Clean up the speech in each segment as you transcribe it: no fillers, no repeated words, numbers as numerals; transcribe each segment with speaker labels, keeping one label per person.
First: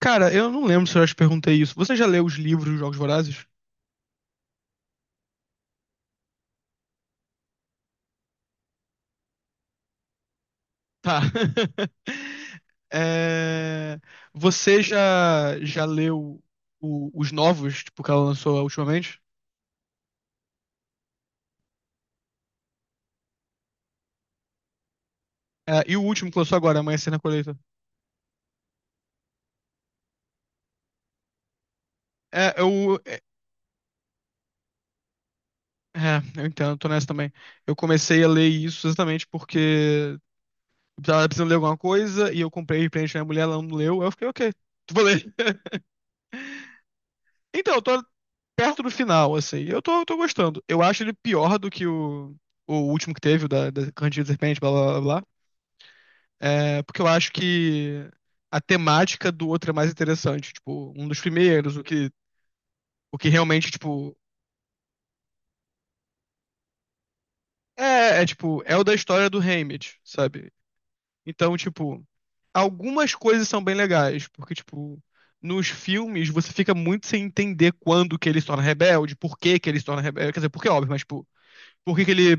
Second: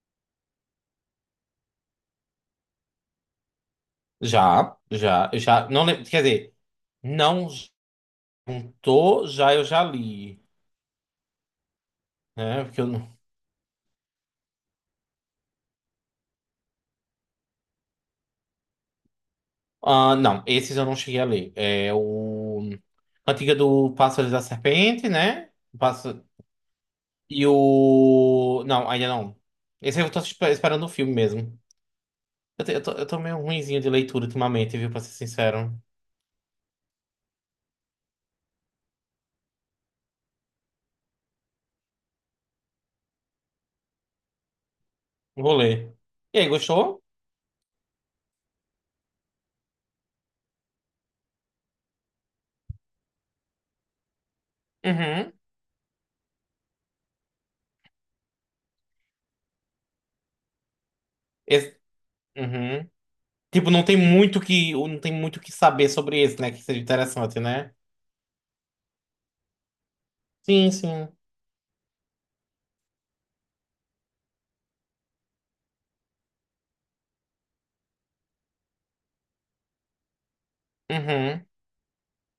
Speaker 1: Cara, eu não lembro se eu já te perguntei isso. Você já leu os livros dos Jogos Vorazes?
Speaker 2: Já, já, eu já, não lembro, quer dizer, não juntou, já eu já li,
Speaker 1: Tá.
Speaker 2: né? Porque eu não.
Speaker 1: É, você já, leu os novos, tipo, que ela lançou ultimamente?
Speaker 2: Ah, não, esses eu não cheguei a ler. É o Cantiga do Pássaro e da Serpente, né? O
Speaker 1: É, e o
Speaker 2: Pássaro...
Speaker 1: último que lançou agora, Amanhecer na
Speaker 2: E
Speaker 1: Colheita?
Speaker 2: o. Não, ainda não. Esse eu tô esperando o filme mesmo.
Speaker 1: É,
Speaker 2: Eu, te- eu tô,
Speaker 1: eu.
Speaker 2: eu tô
Speaker 1: É,
Speaker 2: meio ruinzinho de leitura ultimamente, viu? Pra ser sincero.
Speaker 1: é, eu entendo, tô nessa também. Eu comecei a ler isso exatamente porque eu tava precisando ler alguma coisa e eu comprei de presente pra minha mulher, ela não leu. Aí eu fiquei, ok, vou ler.
Speaker 2: Vou ler. E aí, gostou?
Speaker 1: Então, eu tô perto do final, assim. Eu tô gostando. Eu acho ele pior do que o último que teve, o da Candida de Serpente, blá blá blá, blá.
Speaker 2: Uhum.
Speaker 1: É, porque eu acho que a temática do outro é mais interessante. Tipo, um dos primeiros,
Speaker 2: Esse... Uhum.
Speaker 1: o que realmente,
Speaker 2: Tipo,
Speaker 1: tipo.
Speaker 2: não tem muito que saber sobre esse, né? Que seja interessante, né?
Speaker 1: É, é tipo, é o da história do Haymitch, sabe?
Speaker 2: Sim, sim.
Speaker 1: Então, tipo, algumas coisas são bem legais, porque, tipo, nos filmes você fica muito sem entender quando que ele se torna rebelde, por que que ele se torna rebelde. Quer dizer, porque é óbvio, mas, tipo,
Speaker 2: Uhum.
Speaker 1: por que que ele.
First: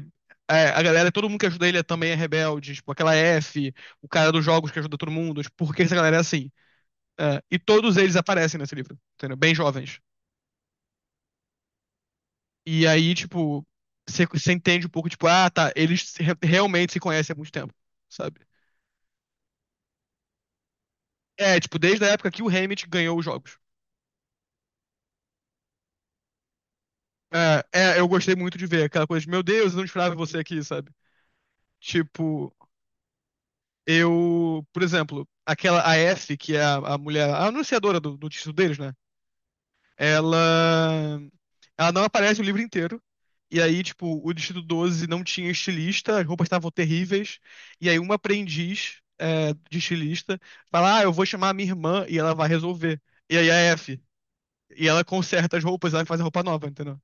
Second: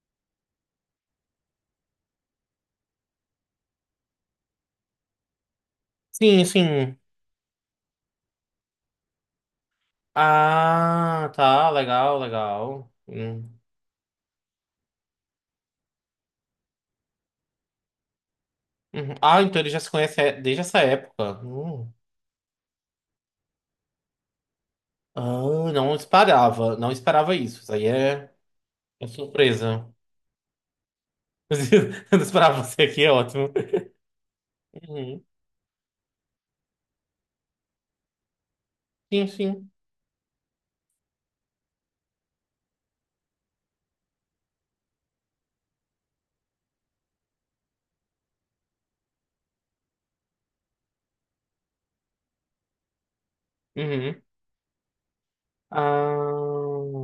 Speaker 1: É, a galera, todo mundo que ajuda ele também é rebelde, tipo, aquela F, o cara dos jogos que ajuda todo mundo, tipo, por que essa galera é
Speaker 2: Sim,
Speaker 1: assim?
Speaker 2: sim.
Speaker 1: É, e todos eles aparecem nesse livro, entendeu? Bem jovens.
Speaker 2: Ah, tá. Legal,
Speaker 1: E
Speaker 2: legal.
Speaker 1: aí,
Speaker 2: Hum.
Speaker 1: tipo, você entende um pouco, tipo, ah, tá, eles realmente se conhecem há muito tempo, sabe?
Speaker 2: Uhum. Ah, então ele já se conhece desde essa época.
Speaker 1: É, tipo,
Speaker 2: Hum.
Speaker 1: desde a época que o Hammett ganhou os jogos.
Speaker 2: Ah, não esperava. Não esperava isso.
Speaker 1: É,
Speaker 2: Isso aí
Speaker 1: é, eu
Speaker 2: é,
Speaker 1: gostei muito de ver aquela
Speaker 2: é
Speaker 1: coisa de, meu Deus, eu não
Speaker 2: surpresa.
Speaker 1: esperava você aqui, sabe?
Speaker 2: Não
Speaker 1: Tipo,
Speaker 2: esperava você aqui, é ótimo.
Speaker 1: eu, por
Speaker 2: Uhum.
Speaker 1: exemplo, aquela, a F, que é a mulher, a anunciadora do título deles, né?
Speaker 2: Sim, sim.
Speaker 1: ela ela não aparece o livro inteiro. E aí, tipo, o Distrito 12 não tinha estilista, as roupas estavam terríveis. E aí, uma aprendiz é, de estilista fala: "Ah, eu vou chamar a minha irmã e ela vai resolver." E aí, a F.
Speaker 2: Uhum.
Speaker 1: E ela conserta as roupas, ela faz a roupa nova,
Speaker 2: Ah,
Speaker 1: entendeu?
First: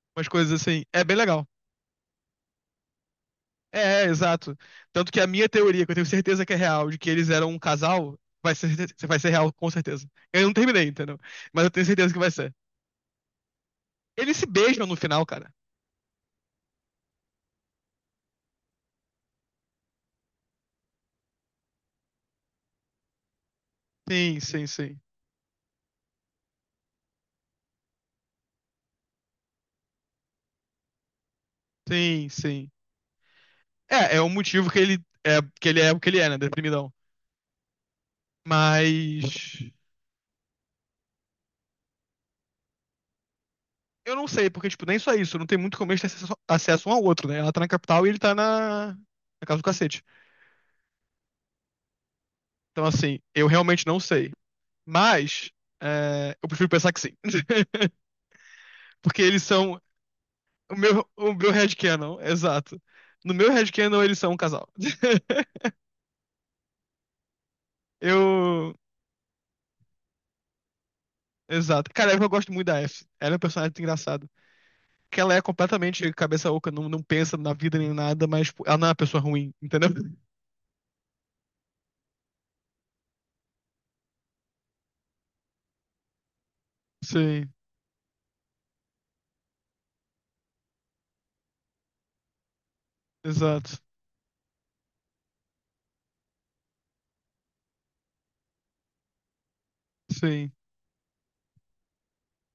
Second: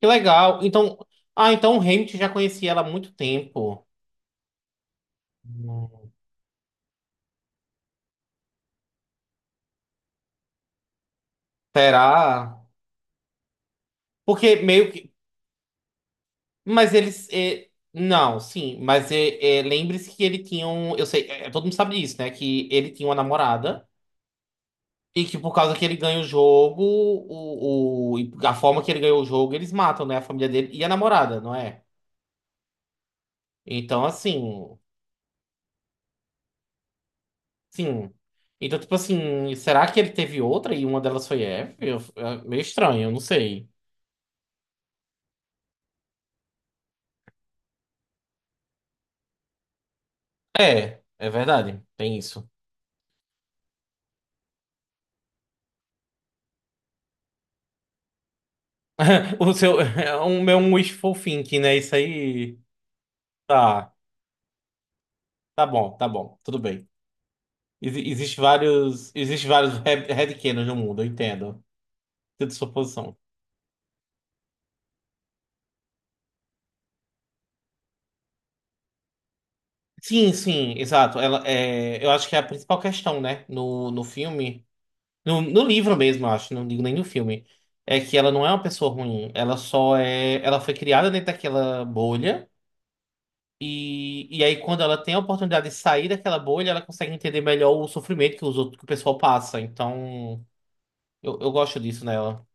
Speaker 2: que
Speaker 1: Umas coisas
Speaker 2: legal.
Speaker 1: assim.
Speaker 2: Então,
Speaker 1: É bem legal.
Speaker 2: ah, então o Hamilton já conhecia ela há muito tempo.
Speaker 1: É, é, exato. Tanto que a minha teoria, que eu
Speaker 2: Hum.
Speaker 1: tenho certeza que é real, de que eles eram um casal, vai ser real, com certeza. Eu não terminei, entendeu? Mas eu tenho certeza que vai ser.
Speaker 2: Será?
Speaker 1: Eles se
Speaker 2: Porque
Speaker 1: beijam
Speaker 2: meio
Speaker 1: no
Speaker 2: que.
Speaker 1: final, cara.
Speaker 2: Mas eles. Não, sim, mas é, lembre-se que ele tinha um. Eu sei, é, todo mundo sabe disso, né? Que ele tinha uma namorada
Speaker 1: Sim, sim, sim.
Speaker 2: e que por causa que ele ganha o jogo, o e a forma que ele ganhou o jogo, eles matam, né? A família dele e a namorada, não é?
Speaker 1: Sim, sim.
Speaker 2: Então,
Speaker 1: É, é o motivo
Speaker 2: assim.
Speaker 1: que ele é o que ele é, né? Deprimidão.
Speaker 2: Sim. Então, tipo assim,
Speaker 1: Mas
Speaker 2: será que ele teve outra e uma delas foi é meio estranho, eu não sei.
Speaker 1: eu não sei, porque, tipo, nem só isso, não tem muito como eles terem acesso, acesso um ao outro, né? Ela tá na capital e ele tá na casa do cacete.
Speaker 2: É, é verdade, tem isso.
Speaker 1: Então, assim, eu realmente não sei. Mas é, eu prefiro pensar que sim. Porque eles
Speaker 2: O
Speaker 1: são.
Speaker 2: seu. É um meu um
Speaker 1: O meu,
Speaker 2: wishful
Speaker 1: o meu
Speaker 2: thinking, né? Isso
Speaker 1: headcanon,
Speaker 2: aí.
Speaker 1: exato. No meu
Speaker 2: Tá,
Speaker 1: headcanon, eles são um casal.
Speaker 2: tá bom, tudo bem. Existe
Speaker 1: Eu.
Speaker 2: vários, headcanons no mundo, eu entendo.
Speaker 1: Exato. Cara, eu gosto
Speaker 2: Sinto
Speaker 1: muito
Speaker 2: sua
Speaker 1: da F.
Speaker 2: posição.
Speaker 1: Ela é um personagem engraçado. Que ela é completamente cabeça oca, não, não pensa na vida nem nada, mas tipo, ela não é uma pessoa ruim, entendeu?
Speaker 2: Sim, sim, exato. Ela, é, eu acho que é a principal questão, né? No filme, no livro mesmo, eu acho, não digo nem no filme,
Speaker 1: Sim,
Speaker 2: é que ela não é uma pessoa ruim. Ela só é, ela foi criada dentro daquela bolha
Speaker 1: exato.
Speaker 2: e aí quando ela tem a oportunidade de sair daquela bolha, ela consegue entender melhor o sofrimento que os outros, que o pessoal passa. Então,
Speaker 1: Sim.
Speaker 2: eu gosto disso nela.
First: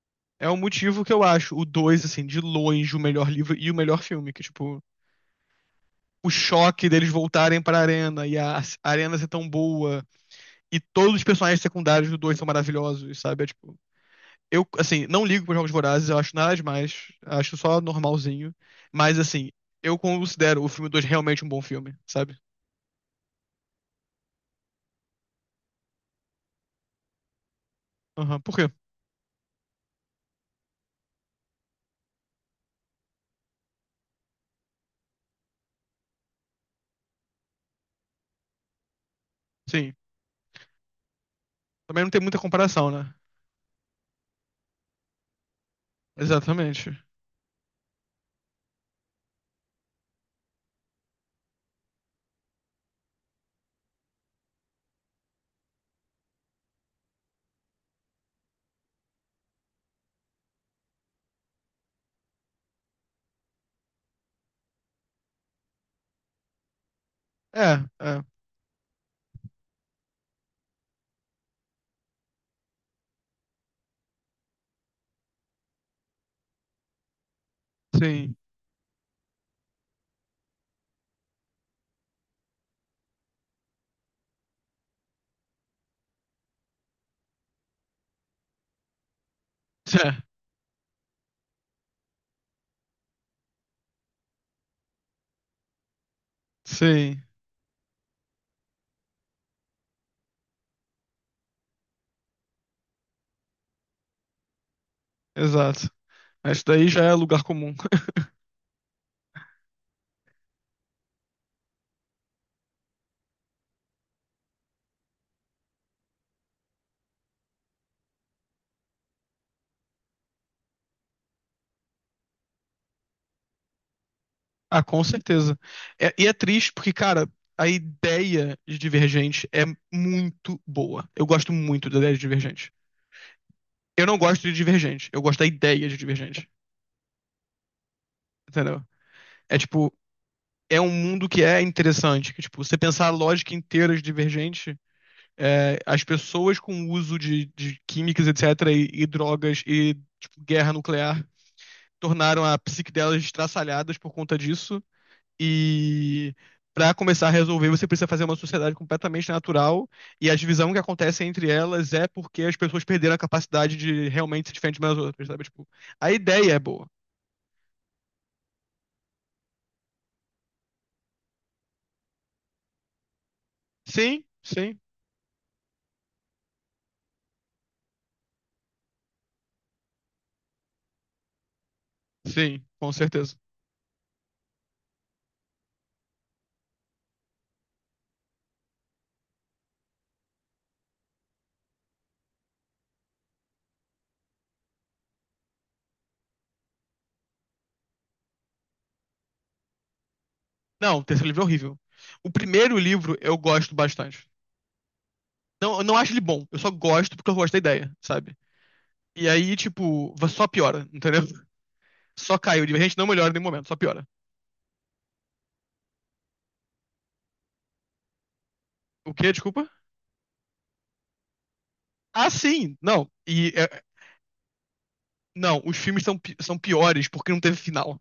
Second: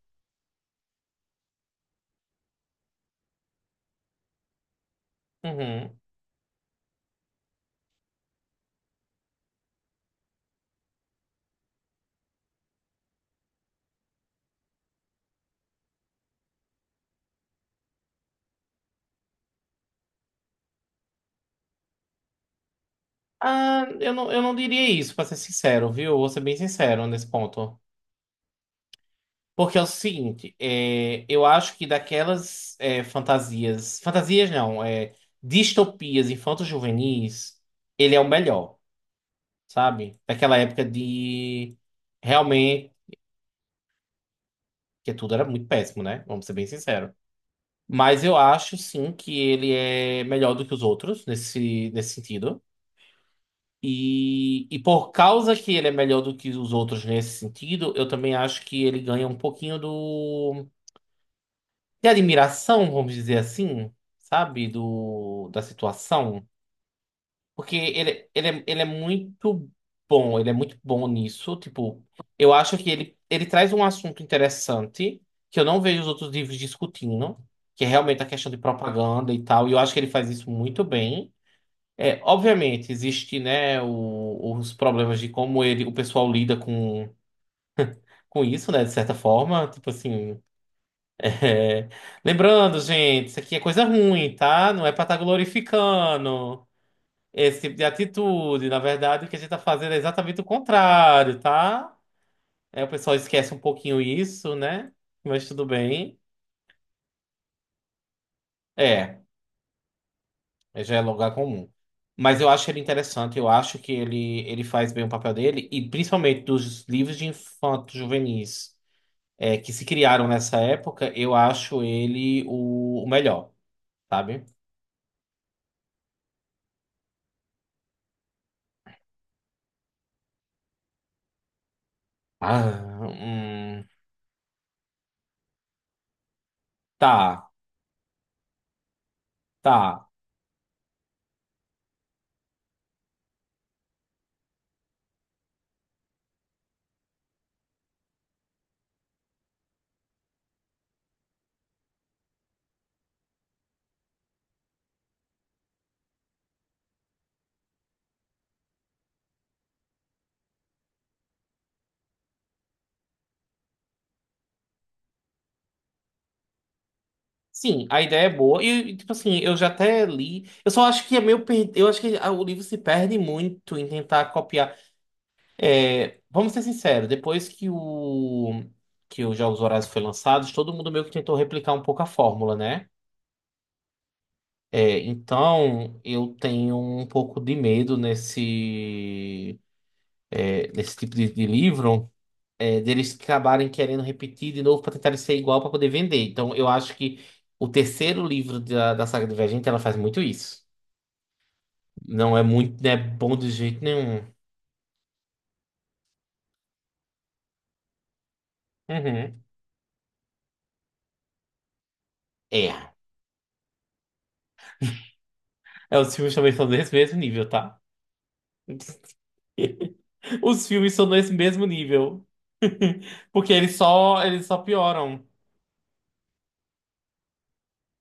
Speaker 1: É o motivo que eu acho o 2 assim, de longe, o melhor livro e o melhor filme, que, tipo,
Speaker 2: Uhum.
Speaker 1: o choque deles voltarem pra arena e a arena ser tão boa e todos os personagens secundários do 2 são maravilhosos, sabe? É tipo, eu, assim, não ligo pros Jogos Vorazes, eu acho nada demais, acho só normalzinho, mas, assim, eu considero o filme 2 realmente um bom filme, sabe?
Speaker 2: Ah, eu não diria isso, pra ser sincero, viu? Vou ser bem sincero nesse ponto.
Speaker 1: Aham, por quê?
Speaker 2: Porque é o seguinte, é, eu acho que daquelas é, fantasias. Fantasias não, é, distopias infanto-juvenis, ele é o melhor,
Speaker 1: Sim.
Speaker 2: sabe? Daquela época de.
Speaker 1: Também não tem muita comparação,
Speaker 2: Realmente.
Speaker 1: né?
Speaker 2: Que tudo era muito péssimo, né? Vamos ser bem
Speaker 1: Exatamente.
Speaker 2: sinceros. Mas eu acho, sim, que ele é melhor do que os outros, nesse sentido. E por causa que ele é melhor do que os outros nesse sentido, eu também acho que ele ganha um pouquinho do de admiração, vamos dizer assim, sabe? Do, da situação.
Speaker 1: É,
Speaker 2: Porque
Speaker 1: é,
Speaker 2: ele ele é muito bom, ele é muito bom nisso. Tipo, eu acho que ele traz um assunto interessante que eu não vejo os outros livros discutindo, que é realmente a
Speaker 1: sim.
Speaker 2: questão de propaganda e tal. E eu acho que ele faz isso muito bem. É, obviamente, existe, né, os problemas de como ele, o pessoal lida com isso, né, de certa forma. Tipo
Speaker 1: É,
Speaker 2: assim, é, lembrando, gente, isso aqui é coisa ruim, tá? Não é pra estar glorificando
Speaker 1: sim,
Speaker 2: esse tipo de atitude. Na verdade, o que a gente tá fazendo é exatamente o contrário, tá? É, o pessoal esquece um pouquinho isso, né? Mas tudo
Speaker 1: exato.
Speaker 2: bem.
Speaker 1: Mas isso daí já é lugar comum.
Speaker 2: É. É, já é lugar comum. Mas eu acho ele interessante, eu acho que ele faz bem o papel dele, e principalmente dos livros de infantos juvenis é, que se criaram nessa época, eu acho ele o melhor, sabe?
Speaker 1: Ah, com certeza. E é triste porque, cara, a ideia de Divergente é muito boa. Eu gosto muito da ideia de Divergente.
Speaker 2: Ah,
Speaker 1: Eu não gosto de Divergente, eu gosto da ideia de Divergente.
Speaker 2: tá,
Speaker 1: Entendeu? É tipo,
Speaker 2: tá.
Speaker 1: é um mundo que é interessante, que tipo, você pensar a lógica inteira de Divergente, é, as pessoas com o uso de químicas, etc, e drogas e tipo, guerra nuclear tornaram a psique delas estraçalhadas por conta disso e para começar a resolver, você precisa fazer uma sociedade completamente natural e a divisão que acontece entre elas é porque as pessoas perderam a capacidade de realmente se diferenciar umas das outras, sabe? Tipo, a ideia é boa.
Speaker 2: Sim, a ideia é boa. E, tipo assim, eu já até li. Eu só acho que é meio per... Eu acho que ah, o livro se perde muito em
Speaker 1: Sim,
Speaker 2: tentar copiar.
Speaker 1: sim,
Speaker 2: É, vamos ser sinceros, depois que o que os Jogos Vorazes foi lançado, todo mundo meio que tentou replicar um pouco a fórmula,
Speaker 1: sim,
Speaker 2: né?
Speaker 1: com certeza.
Speaker 2: É, então eu tenho um pouco de medo nesse é, nesse tipo de livro é, deles acabarem querendo repetir de novo para tentar ser igual para poder vender. Então eu acho que o terceiro livro da, da saga Divergente ela faz muito isso.
Speaker 1: Não, o terceiro livro é horrível. O primeiro
Speaker 2: Não é
Speaker 1: livro
Speaker 2: bom
Speaker 1: eu
Speaker 2: de
Speaker 1: gosto
Speaker 2: jeito nenhum.
Speaker 1: bastante. Não, eu não acho ele bom, eu só gosto porque eu gosto da ideia, sabe? E
Speaker 2: Uhum.
Speaker 1: aí, tipo, só piora, entendeu? Só caiu. A
Speaker 2: É.
Speaker 1: gente não melhora em nenhum momento, só piora.
Speaker 2: É, os filmes também são desse mesmo nível, tá?
Speaker 1: O quê? Desculpa?
Speaker 2: Os filmes são nesse mesmo nível.
Speaker 1: Ah, sim! Não. E
Speaker 2: Porque
Speaker 1: é,
Speaker 2: eles só pioram.
Speaker 1: não, os filmes são são piores porque não teve final.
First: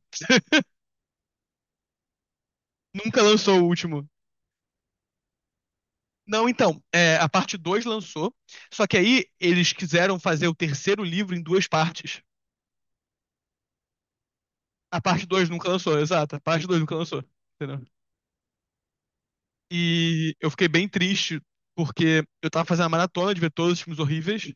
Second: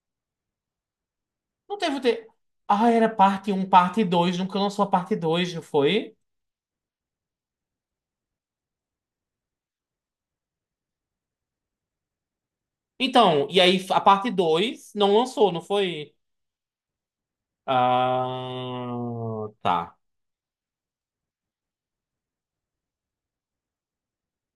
Speaker 2: Não teve. Te... Ah, era
Speaker 1: Nunca
Speaker 2: parte
Speaker 1: lançou o
Speaker 2: um parte
Speaker 1: último.
Speaker 2: 2. Nunca lançou a parte dois não foi?
Speaker 1: Não, então, é, a parte 2 lançou, só que aí eles quiseram fazer o terceiro livro em duas partes.
Speaker 2: Então, e aí a parte 2
Speaker 1: A
Speaker 2: não
Speaker 1: parte 2
Speaker 2: lançou, não
Speaker 1: nunca lançou,
Speaker 2: foi?
Speaker 1: exato. A parte 2 nunca lançou, entendeu?
Speaker 2: Ah, tá.
Speaker 1: E eu fiquei bem triste, porque eu tava fazendo a maratona de ver todos os filmes horríveis.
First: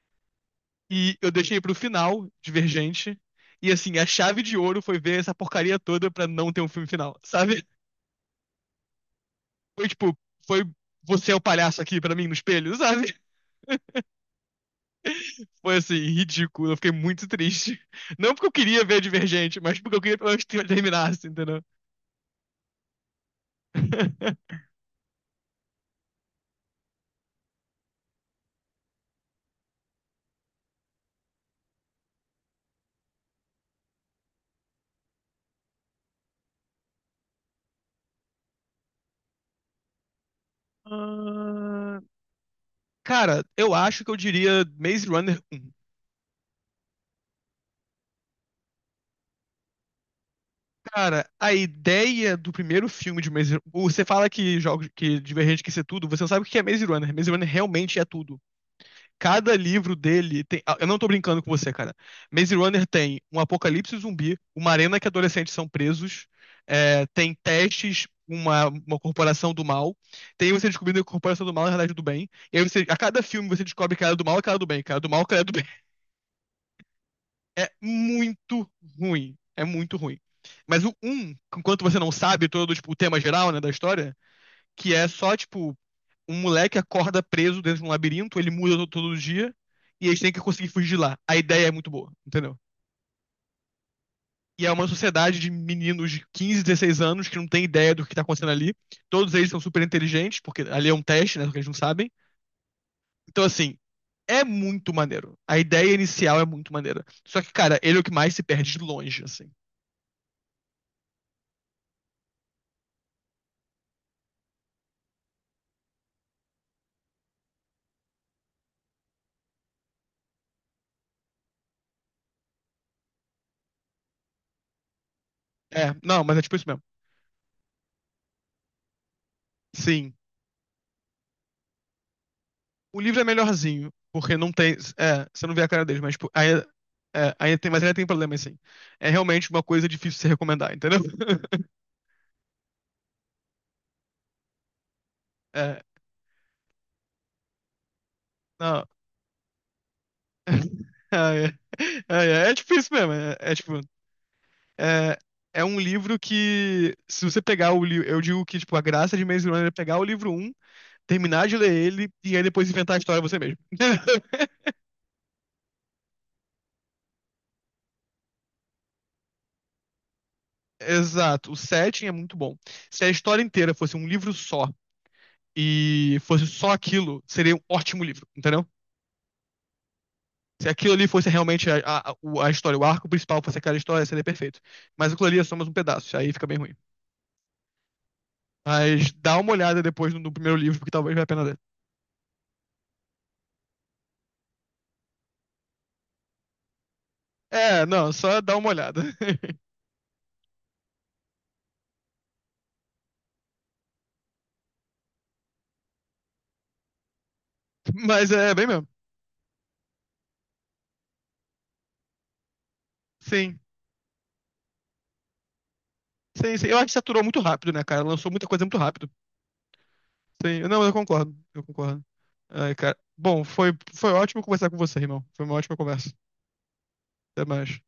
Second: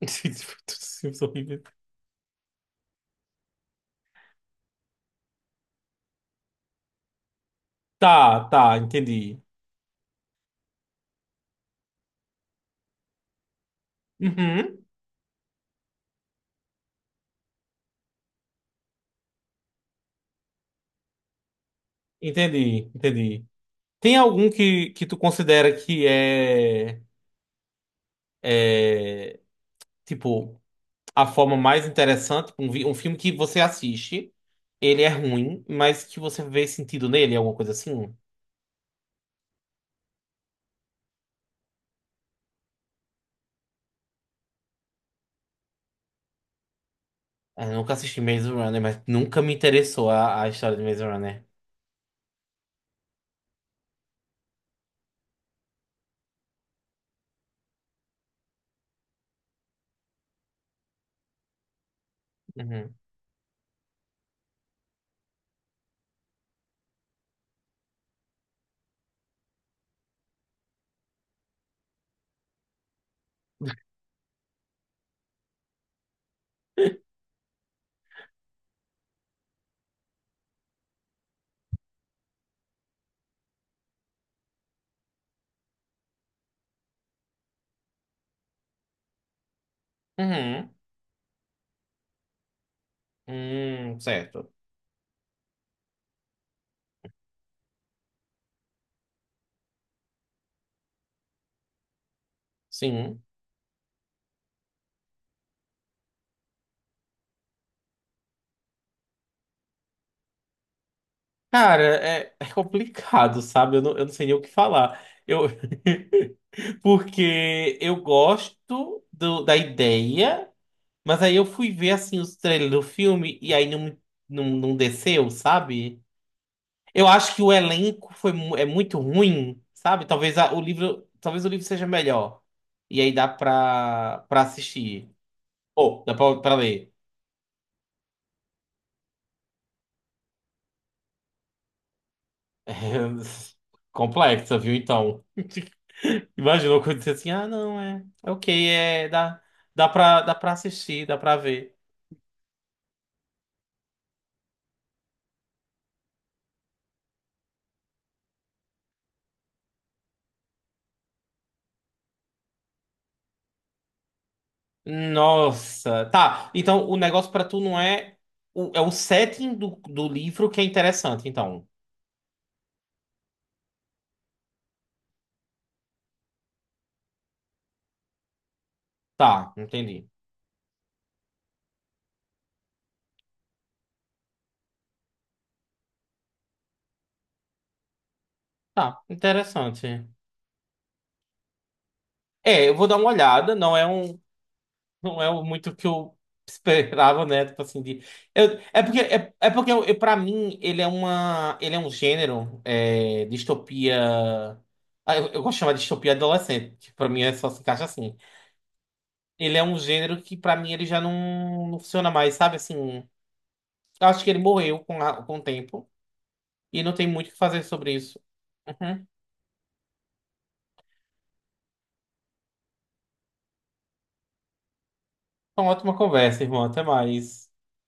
Speaker 1: E
Speaker 2: Filmes
Speaker 1: eu deixei
Speaker 2: horríveis.
Speaker 1: pro final, Divergente. E assim, a chave de ouro foi ver essa porcaria toda pra não ter um filme final, sabe?
Speaker 2: Tá, tá, entendi.
Speaker 1: Foi tipo, foi você é o palhaço aqui pra mim no espelho, sabe?
Speaker 2: Uhum,
Speaker 1: Foi assim, ridículo. Eu fiquei muito triste. Não porque eu queria ver Divergente, mas porque eu queria pelo menos que terminasse, entendeu?
Speaker 2: entendi, entendi. Tem algum que tu considera que é, é tipo. A forma mais interessante, um, um filme que você assiste, ele é ruim, mas que você vê sentido nele, alguma coisa assim.
Speaker 1: Ah, cara, eu acho que eu diria Maze Runner um.
Speaker 2: Ah, eu nunca assisti Maze Runner, mas nunca me interessou a história de Maze
Speaker 1: Cara,
Speaker 2: Runner.
Speaker 1: a ideia do primeiro filme de Você fala que jogos que Divergente quer ser tudo, você não sabe o que é Maze Runner. Maze Runner realmente é tudo. Cada livro dele tem. Ah, eu não tô brincando com você, cara. Maze Runner
Speaker 2: Uhum.
Speaker 1: tem um apocalipse zumbi, uma arena que adolescentes são presos, é, tem testes, uma corporação do mal. Tem você descobrindo que a corporação do mal é a realidade do bem. E aí você, a cada filme você descobre que ela é do mal, que ela é do bem, que ela é do mal, que ela é do é muito ruim. É muito ruim. Mas o um, enquanto você não sabe todo tipo, o tema geral, né, da história, que é só, tipo, um moleque acorda preso dentro de um labirinto, ele muda todo dia, e eles têm que conseguir
Speaker 2: Uhum.
Speaker 1: fugir de lá. A ideia é muito boa, entendeu?
Speaker 2: Certo.
Speaker 1: E é uma sociedade de meninos de 15, 16 anos que não tem ideia do que tá acontecendo ali. Todos eles são super inteligentes, porque ali é um teste, né, porque eles não sabem.
Speaker 2: Sim.
Speaker 1: Então, assim, é muito maneiro. A ideia inicial é muito maneira. Só que, cara, ele é o que mais se perde de longe, assim.
Speaker 2: Cara, é, é complicado, sabe? Eu não sei nem o que falar. Eu... Porque eu gosto da ideia, mas aí eu fui ver assim os trailers do filme e aí não, não desceu,
Speaker 1: É,
Speaker 2: sabe?
Speaker 1: não, mas é tipo isso mesmo.
Speaker 2: Eu acho que o elenco foi, é muito ruim, sabe?
Speaker 1: Sim.
Speaker 2: Talvez o livro, talvez o livro seja melhor.
Speaker 1: O
Speaker 2: E aí
Speaker 1: livro é
Speaker 2: dá
Speaker 1: melhorzinho,
Speaker 2: pra,
Speaker 1: porque
Speaker 2: pra
Speaker 1: não tem.
Speaker 2: assistir.
Speaker 1: É, você não vê a cara deles,
Speaker 2: Ou
Speaker 1: mas
Speaker 2: dá
Speaker 1: tipo,
Speaker 2: pra,
Speaker 1: aí,
Speaker 2: pra ler.
Speaker 1: é, aí tem, mas ainda tem problema sim. É realmente uma coisa difícil de se recomendar, entendeu?
Speaker 2: Complexa, viu? Então.
Speaker 1: É,
Speaker 2: Imagina eu dizer assim, ah, não, é. É ok,
Speaker 1: não.
Speaker 2: é. Dá, dá pra assistir, dá
Speaker 1: É,
Speaker 2: pra
Speaker 1: é,
Speaker 2: ver.
Speaker 1: ah, é, é tipo isso mesmo. É, é tipo. É, é um livro que, se você pegar o livro. Eu digo que, tipo, a graça de Maze Runner é pegar o livro um, terminar de ler ele e aí depois inventar a história você mesmo.
Speaker 2: Nossa. Tá, então o negócio pra tu não é. É o setting do, do livro que é interessante,
Speaker 1: Exato. O
Speaker 2: então.
Speaker 1: setting é muito bom. Se a história inteira fosse um livro só e fosse só aquilo, seria um ótimo livro, entendeu?
Speaker 2: Tá, entendi.
Speaker 1: Se aquilo ali fosse realmente a história, o arco principal fosse aquela história, seria perfeito. Mas aquilo ali é só mais um pedaço, aí fica bem ruim.
Speaker 2: Tá,
Speaker 1: Mas dá uma olhada
Speaker 2: interessante.
Speaker 1: depois no primeiro livro, porque talvez valha a pena ler.
Speaker 2: É, eu vou dar uma olhada. Não é um. Não é muito o que eu esperava, né? Tipo assim,
Speaker 1: É,
Speaker 2: de...
Speaker 1: não, só dá uma
Speaker 2: é porque,
Speaker 1: olhada.
Speaker 2: é, é porque eu, pra mim, ele é uma, ele é um gênero, é, distopia... Ah, eu gosto de chamar de distopia adolescente, que pra mim é só se encaixa assim.
Speaker 1: Mas é bem mesmo.
Speaker 2: Ele é um gênero que pra mim ele já não funciona mais, sabe? Assim, eu
Speaker 1: Sim,
Speaker 2: acho que ele morreu com, com o tempo
Speaker 1: sim, sim. Eu
Speaker 2: e
Speaker 1: acho que
Speaker 2: não tem
Speaker 1: saturou
Speaker 2: muito o que
Speaker 1: muito
Speaker 2: fazer
Speaker 1: rápido, né,
Speaker 2: sobre
Speaker 1: cara?
Speaker 2: isso.
Speaker 1: Lançou muita coisa muito
Speaker 2: Uhum.
Speaker 1: rápido. Sim, não, eu concordo, eu concordo. Ai, cara. Bom, foi, foi ótimo conversar com você, irmão. Foi uma
Speaker 2: Uma
Speaker 1: ótima
Speaker 2: ótima
Speaker 1: conversa.
Speaker 2: conversa, irmão. Até
Speaker 1: Até
Speaker 2: mais.
Speaker 1: mais.